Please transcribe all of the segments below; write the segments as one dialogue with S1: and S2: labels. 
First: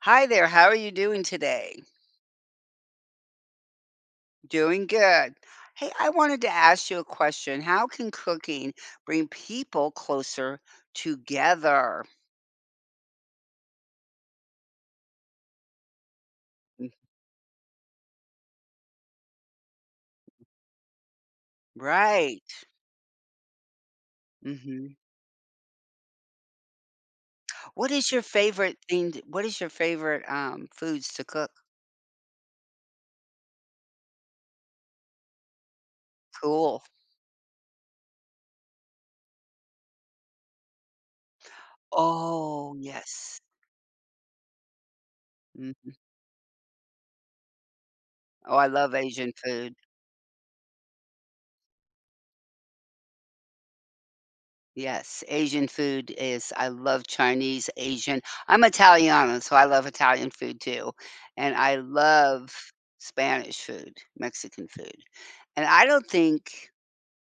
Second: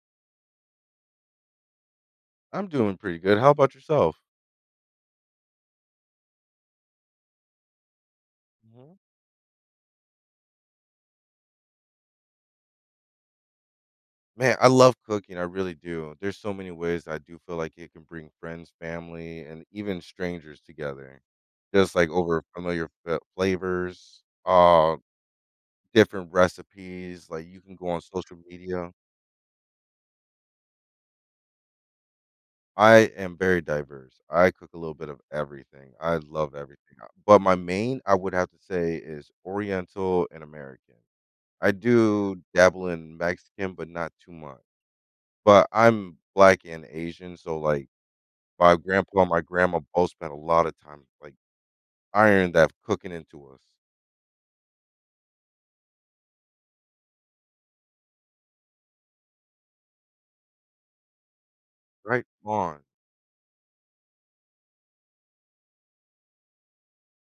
S1: Hi there, how are you doing today?
S2: I'm doing pretty good, how about yourself?
S1: Doing good. Hey, I wanted to ask you a question, how can cooking
S2: Mhm.
S1: bring people closer together?
S2: Man, I love cooking, I really do. There's so many ways I do feel like it can bring friends, family, and even strangers together. Just, like, over
S1: Right.
S2: familiar fa uh, flavors,
S1: Mhm.
S2: uh, different recipes, like, you can go
S1: What
S2: on
S1: is your
S2: social
S1: favorite
S2: media
S1: thing to what is your favorite, um, foods to cook?
S2: I am very diverse, I cook a little bit of everything. I love everything
S1: Cool.
S2: I but my main, I would have to say, is Oriental and American. I do
S1: Oh,
S2: dabble in
S1: yes.
S2: Mexican, but not too much. But
S1: Mhm.
S2: I'm Black and Asian, so, like,
S1: Oh, I
S2: my
S1: love
S2: grandpa and
S1: Asian
S2: my
S1: food.
S2: grandma both spent a lot of time just, like, ironed that cooking into us.
S1: Yes, Asian food is I love Chinese, Asian I'm Italiano, so I love Italian food too, and I
S2: Right
S1: love
S2: on.
S1: Spanish food, Mexican food, and I don't think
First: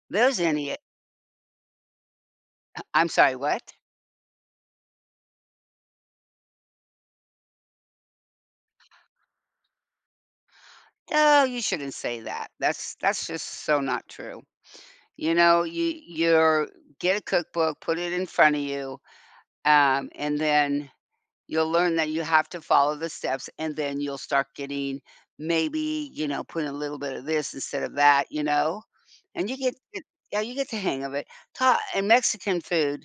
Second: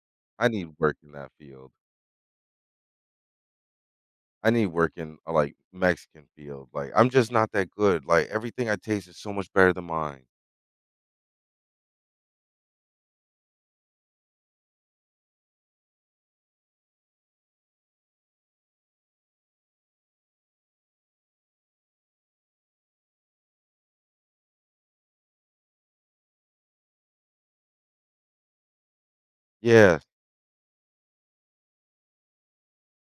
S1: there's
S2: I need
S1: any o
S2: work in that field.
S1: Uh, I'm sorry, what?
S2: I need to work in, uh, like, Mexican field. Like, I'm just not that good. Like, everything I taste is so much better than mine.
S1: Oh, you shouldn't say that. That's that's just so not true. You know, you you're get a cookbook, put it in front of you, um, and then you'll learn that you have to follow the steps, and then you'll start getting, maybe, you know, put a little bit of this instead of that, you know? And you get
S2: Yeah.
S1: eh yeah, you get the hang of it. Ha and Mexican food,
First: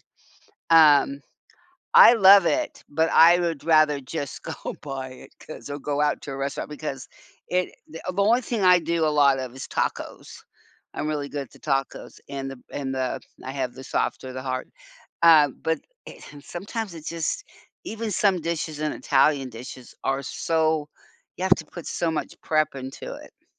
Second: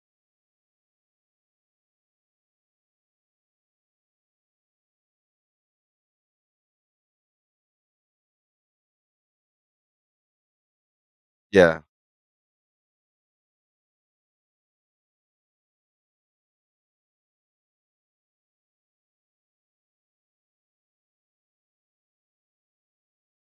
S1: um, I love it, but I would rather just go buy it, 'cause I'll go out to a restaurant, because it the the only thing I do a lot of is tacos. I'm really good at the
S2: Yeah.
S1: tacos, and the b and the I have the soft or the hard, uh, but, eh and sometimes it's just even some dishes in Italian dishes are so you have to put so much prep into it.